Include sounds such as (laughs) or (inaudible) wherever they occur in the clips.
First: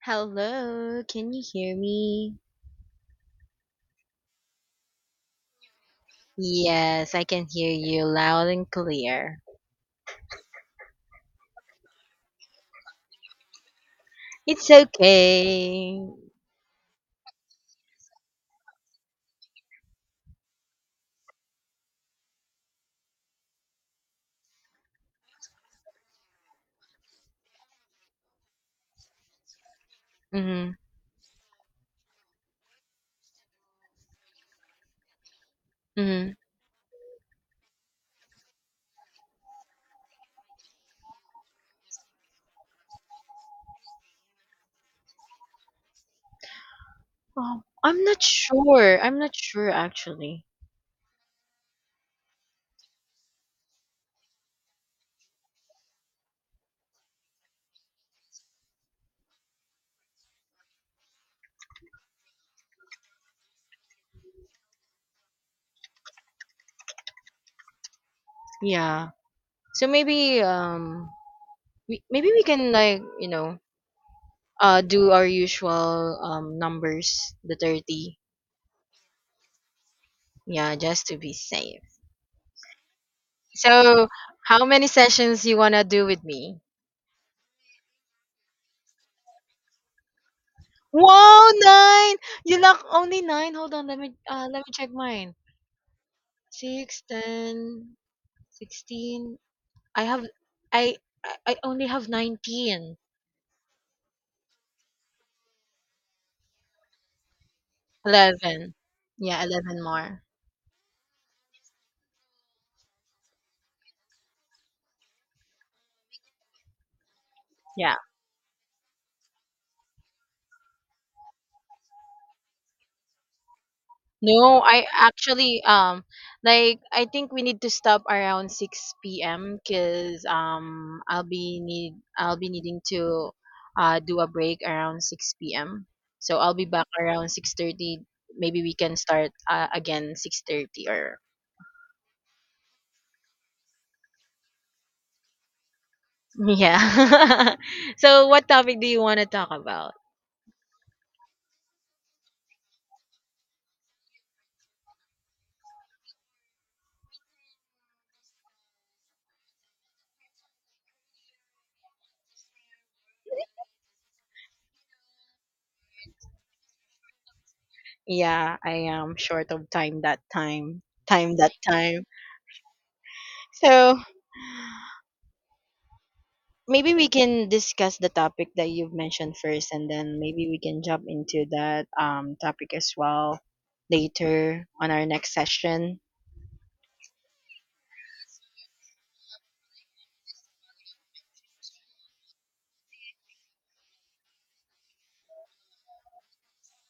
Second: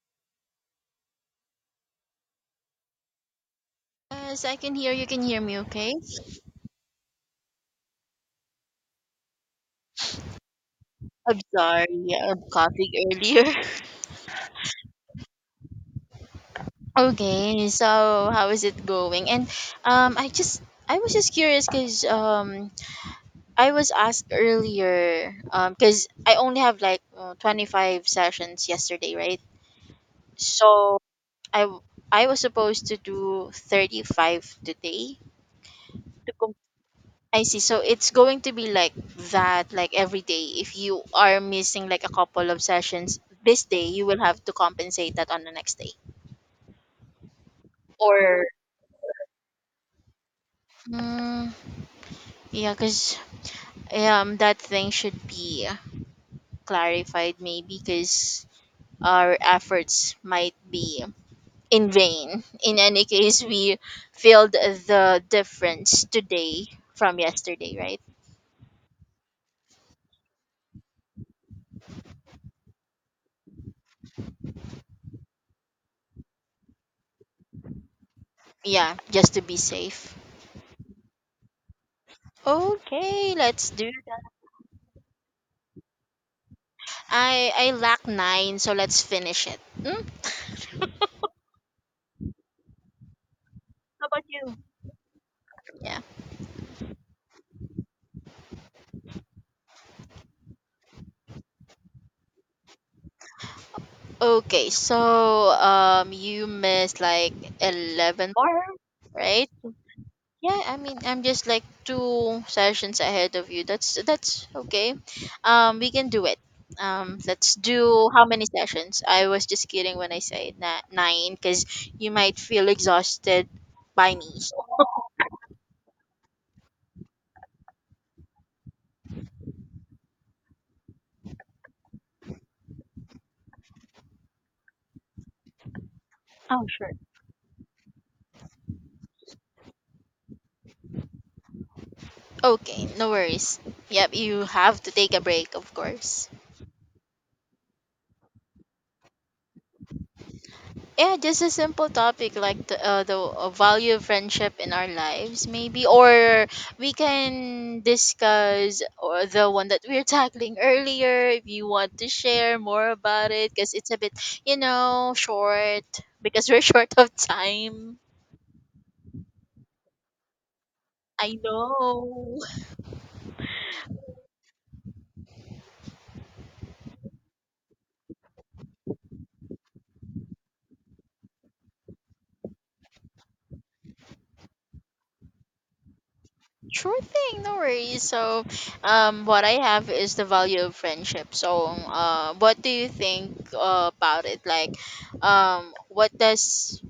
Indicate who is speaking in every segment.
Speaker 1: Hello, can you hear me?
Speaker 2: Yes, I can hear you. Can hear me okay?
Speaker 1: Yes, I can hear you loud and clear.
Speaker 2: I'm sorry. I'm coughing earlier. (laughs)
Speaker 1: It's okay.
Speaker 2: Okay, so how is it going? And um, I just I was just curious because I was asked earlier, because I only have like 25 sessions yesterday, right?
Speaker 1: Mhm.
Speaker 2: So I w- I was supposed to do 35 today.
Speaker 1: Mhm.
Speaker 2: I see. So it's going to be like that, like every day. If you are missing like a couple of sessions this day, you will have to compensate that on the next day.
Speaker 1: Oh, I'm not
Speaker 2: Or
Speaker 1: sure. Actually.
Speaker 2: mm, yeah, because that thing should be clarified maybe because our efforts might be in vain. In any case, we filled the difference today from yesterday, right?
Speaker 1: Yeah. So maybe we can do our usual numbers, the 30.
Speaker 2: Yeah, just to be safe.
Speaker 1: Yeah, just to be safe.
Speaker 2: Okay, let's do
Speaker 1: So, how many sessions you want to do with me?
Speaker 2: I lack nine, so let's finish it. Mm.
Speaker 1: Wow, 9! You lock only 9? Hold on,
Speaker 2: How about you?
Speaker 1: let me check mine.
Speaker 2: Yeah.
Speaker 1: 6, 10, 16. I have, I, I only have 19.
Speaker 2: Okay, so you missed like 11 more,
Speaker 1: 11. Yeah,
Speaker 2: right?
Speaker 1: 11 more.
Speaker 2: Yeah, I mean, I'm just like two sessions ahead of you. That's okay. We can do it. Let's
Speaker 1: Yeah.
Speaker 2: do how many sessions? I was just kidding when I say nine, because you might feel exhausted by me. So
Speaker 1: No, I actually I think we need to stop around 6 p.m. Cuz I'll be needing to do a break around 6 p.m. So I'll be
Speaker 2: oh,
Speaker 1: back
Speaker 2: sure.
Speaker 1: around 6:30. Maybe we can start again 6:30 or
Speaker 2: Okay, no worries. Yep, you have to take a break, of course.
Speaker 1: (laughs) yeah. (laughs) so what topic do you want to talk about?
Speaker 2: Yeah, just a simple topic like the value of friendship in our lives maybe, or we can discuss, or the one that we are (laughs) tackling earlier, if you want to share more about it, because it's a bit, you know, short because we're (laughs) short of time.
Speaker 1: Yeah, I am short of time that time.
Speaker 2: I
Speaker 1: Time that time.
Speaker 2: know.
Speaker 1: So maybe we can discuss the topic that you've mentioned first and then maybe we can jump into that topic as well later on our next session.
Speaker 2: Sure thing, no worries. So what I have is the value of friendship. So what do you think about it, like what does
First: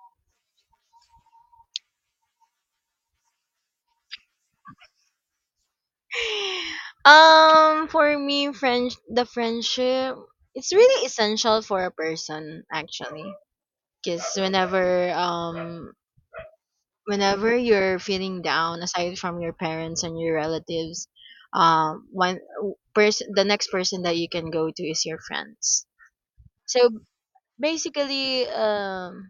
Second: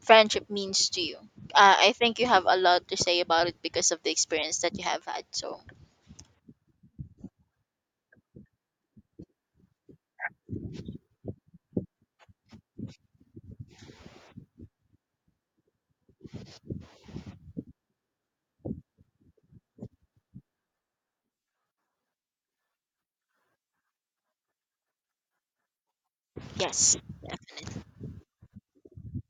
Speaker 2: friendship means to you. I think you have a lot to say about it because of the experience that you have had. So
Speaker 1: (laughs) For me friend the friendship, it's really essential for a person actually, because whenever you're feeling down, aside from your parents and your relatives, one person, the next person that you can go to is your friends. So
Speaker 2: yes. Yeah.
Speaker 1: basically,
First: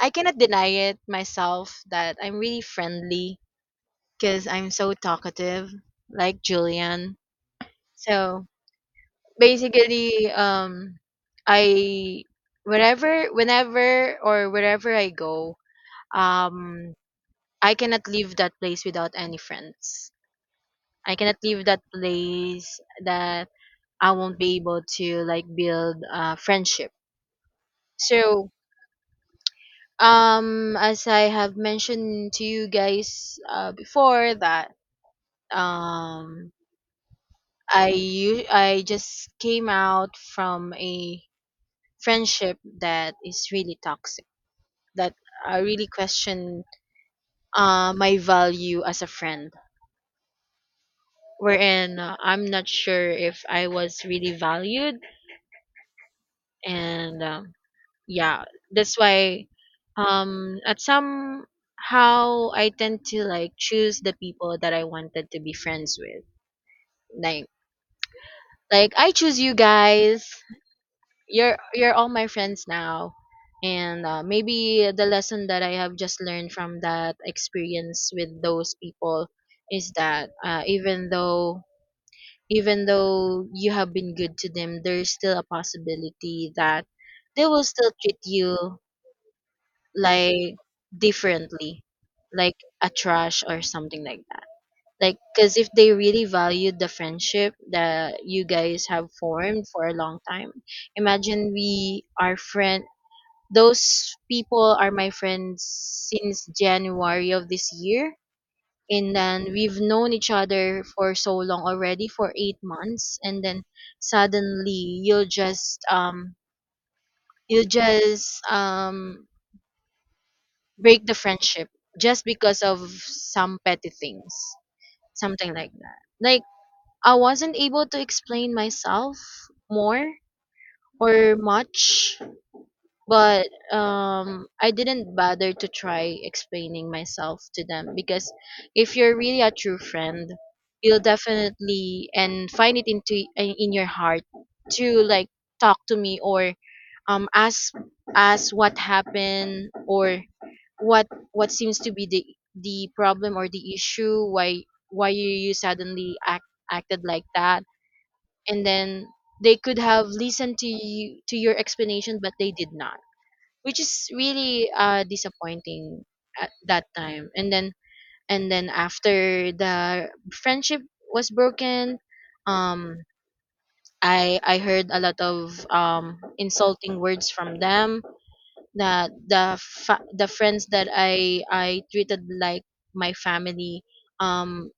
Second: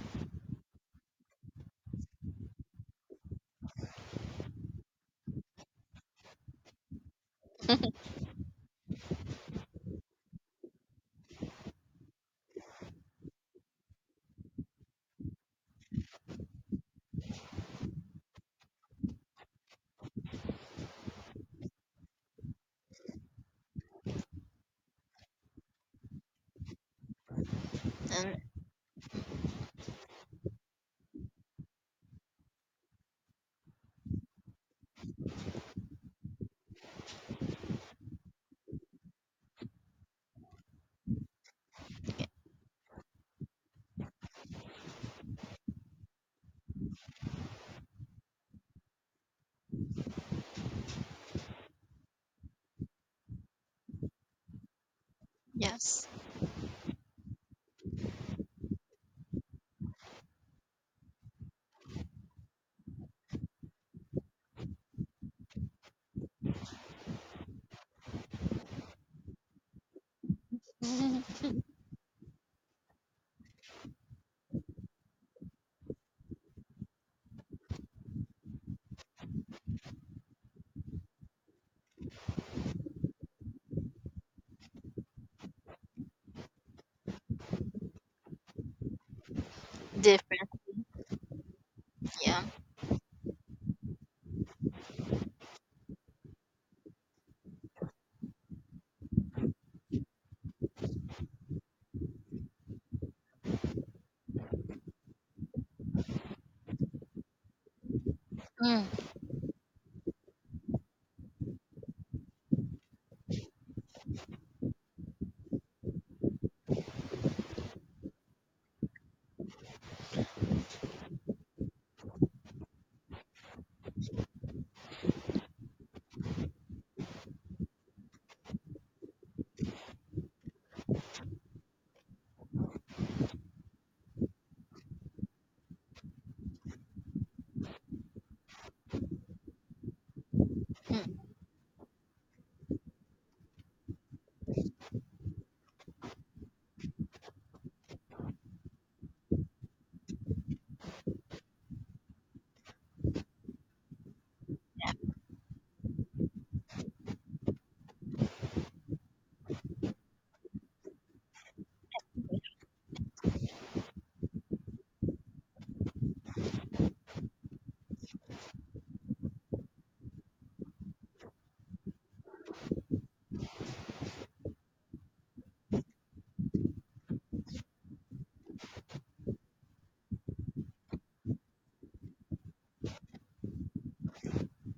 Speaker 1: I cannot deny it myself that I'm really friendly because I'm so talkative, like Julian. So basically, I wherever, whenever, or wherever I go, um I cannot leave that place without any friends. I cannot leave that place, that I won't be able to like build friendship.
Speaker 2: (laughs) And
Speaker 1: So as I have mentioned to you guys before, that um I just came out from a friendship that is really toxic, that I really question my value as a friend, wherein I'm not sure if I was really valued.
Speaker 2: yes.
Speaker 1: And yeah, that's why at some how I tend to like choose the people that I wanted to be friends with, like like I choose you guys.
Speaker 2: (laughs)
Speaker 1: You're all my friends now. And maybe the lesson that I have just learned from that experience with those people is that even though, even though you have been good to them, there's still a possibility that they will still treat you
Speaker 2: Different.
Speaker 1: like differently,
Speaker 2: Yeah.
Speaker 1: like a trash or something like that. Like, because if they really valued the friendship that you guys have formed for a long time, imagine we are friend. Those people are my friends since January of this year,
Speaker 2: Mm.
Speaker 1: and then we've known each other for so long already for 8 months, and then suddenly you just break the friendship just because of some petty things, something like that. Like, I wasn't able to explain myself more or much, but I didn't bother to try explaining myself to them because if you're really a true friend, you'll
Speaker 2: Mm.
Speaker 1: definitely and find it into in your heart to like talk to me or um ask ask what happened, or what seems to be the problem or the issue, why, you suddenly acted like that, and then they could have listened to you, to your explanation, but they did not, which is really disappointing at that time. And then, and then after the friendship was broken, um I heard a lot of insulting words from them, that the friends that I treated like my family, um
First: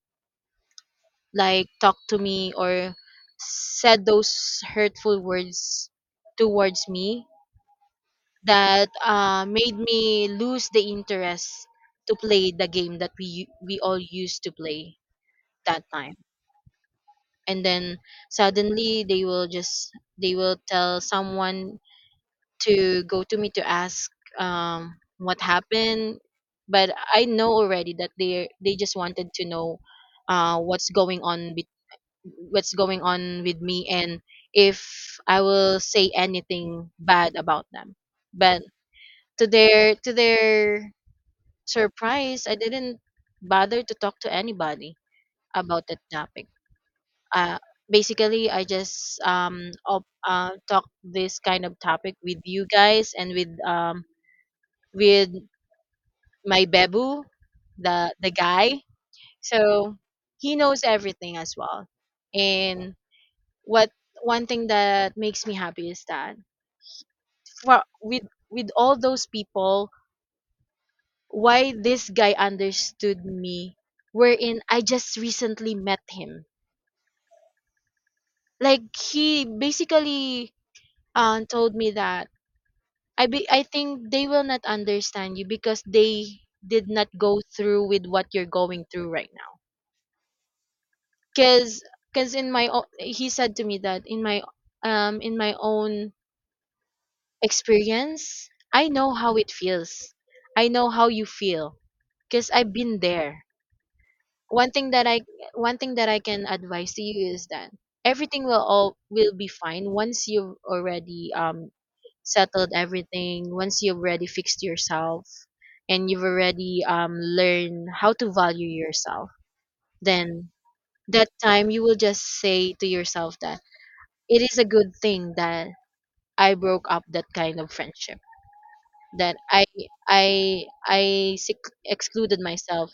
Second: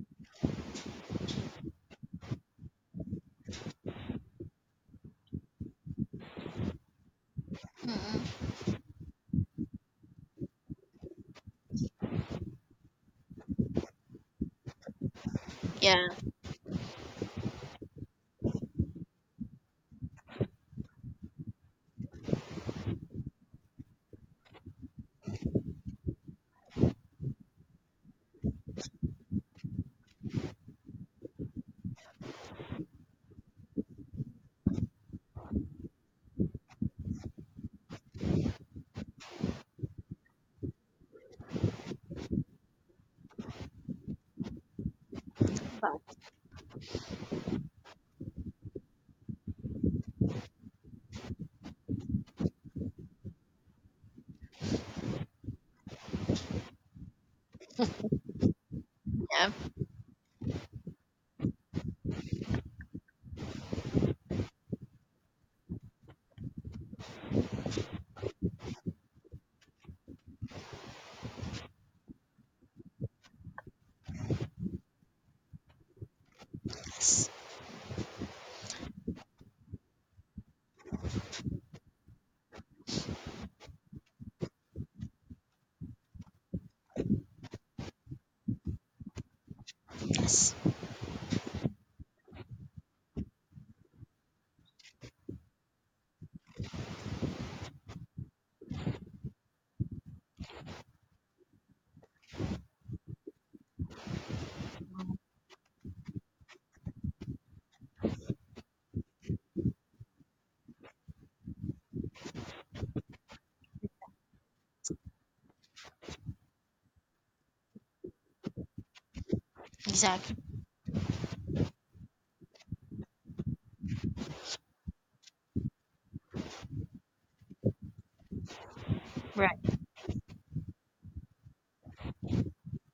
Speaker 1: like, talked to me or said those hurtful words towards me,
Speaker 2: Mm. Mm.
Speaker 1: that made me lose the interest to play the game that we all used to play that
Speaker 2: Yeah.
Speaker 1: time. And then suddenly they will tell someone to go to me to ask what happened. But I know already that they just wanted to know, uh, what's going on be- what's going on with me and if I will say anything bad about them. But to their surprise, I didn't bother to talk to anybody about that topic. uh, basically, I just talk this kind of topic with you guys and with my bebu, the guy.
Speaker 2: Yeah.
Speaker 1: So he knows everything as well. And what, one thing that makes me happy is that for, with all those people, why this guy understood me, wherein I just recently met him.
Speaker 2: Yes.
Speaker 1: Like, he basically told me that I think they will not understand you because they did not go through with what you're going through, right?
Speaker 2: Yes.
Speaker 1: Cause, cause in my own, he said to me that in my own experience, I know how it feels. I know how you feel. Cause I've been there. One thing that I, one thing that I can advise to you is that everything will all will be fine once you've already settled everything. Once you've already fixed yourself, and you've already learned how to value yourself,
Speaker 2: Exactly.
Speaker 1: then that time you will just say to yourself that it is a good thing that I broke up that kind of friendship, that
Speaker 2: Right.
Speaker 1: I excluded myself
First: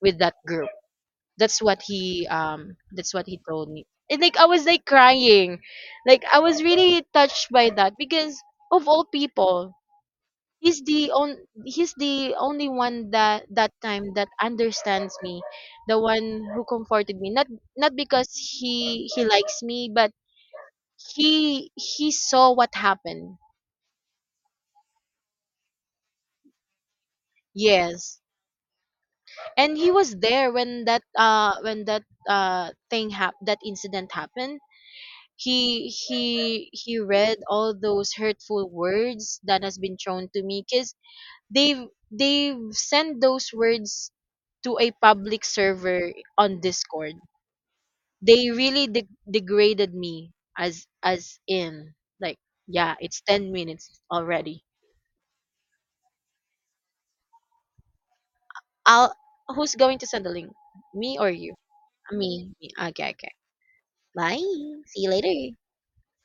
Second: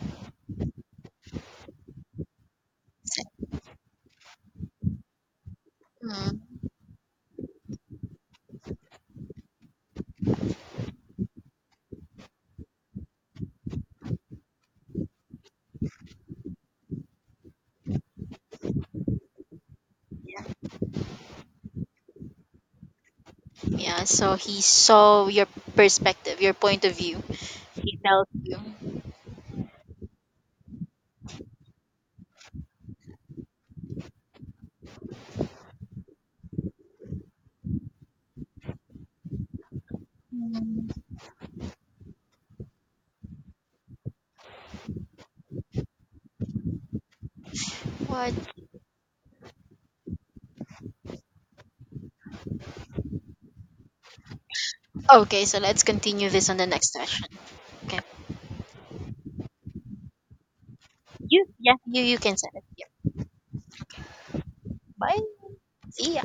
Speaker 1: with that group. That's
Speaker 2: So.
Speaker 1: what he told me. And like, I was like crying. Like, I
Speaker 2: Mm.
Speaker 1: was really touched by that because of all people, he's the on he's the only one that, that time, that understands me, the one who comforted me. Not, not because he likes me, but
Speaker 2: Yeah.
Speaker 1: he saw what happened.
Speaker 2: Yeah. So he saw your perspective, your point of view. He
Speaker 1: Yes.
Speaker 2: tells you.
Speaker 1: And he was there when that thing hap that incident happened. He read all those hurtful words that has been thrown to me
Speaker 2: Mm.
Speaker 1: because they've they've sent those words to a public server on Discord.
Speaker 2: What?
Speaker 1: They really degraded me, as in, like, yeah, it's 10 minutes already.
Speaker 2: Okay, so let's continue this on the next session. Okay.
Speaker 1: I'll, who's going to send the link? Me or
Speaker 2: You,
Speaker 1: you?
Speaker 2: yeah, you can
Speaker 1: Me.
Speaker 2: send it.
Speaker 1: Me.
Speaker 2: Yeah.
Speaker 1: Okay, okay. Bye. See you
Speaker 2: Bye.
Speaker 1: later.
Speaker 2: See ya.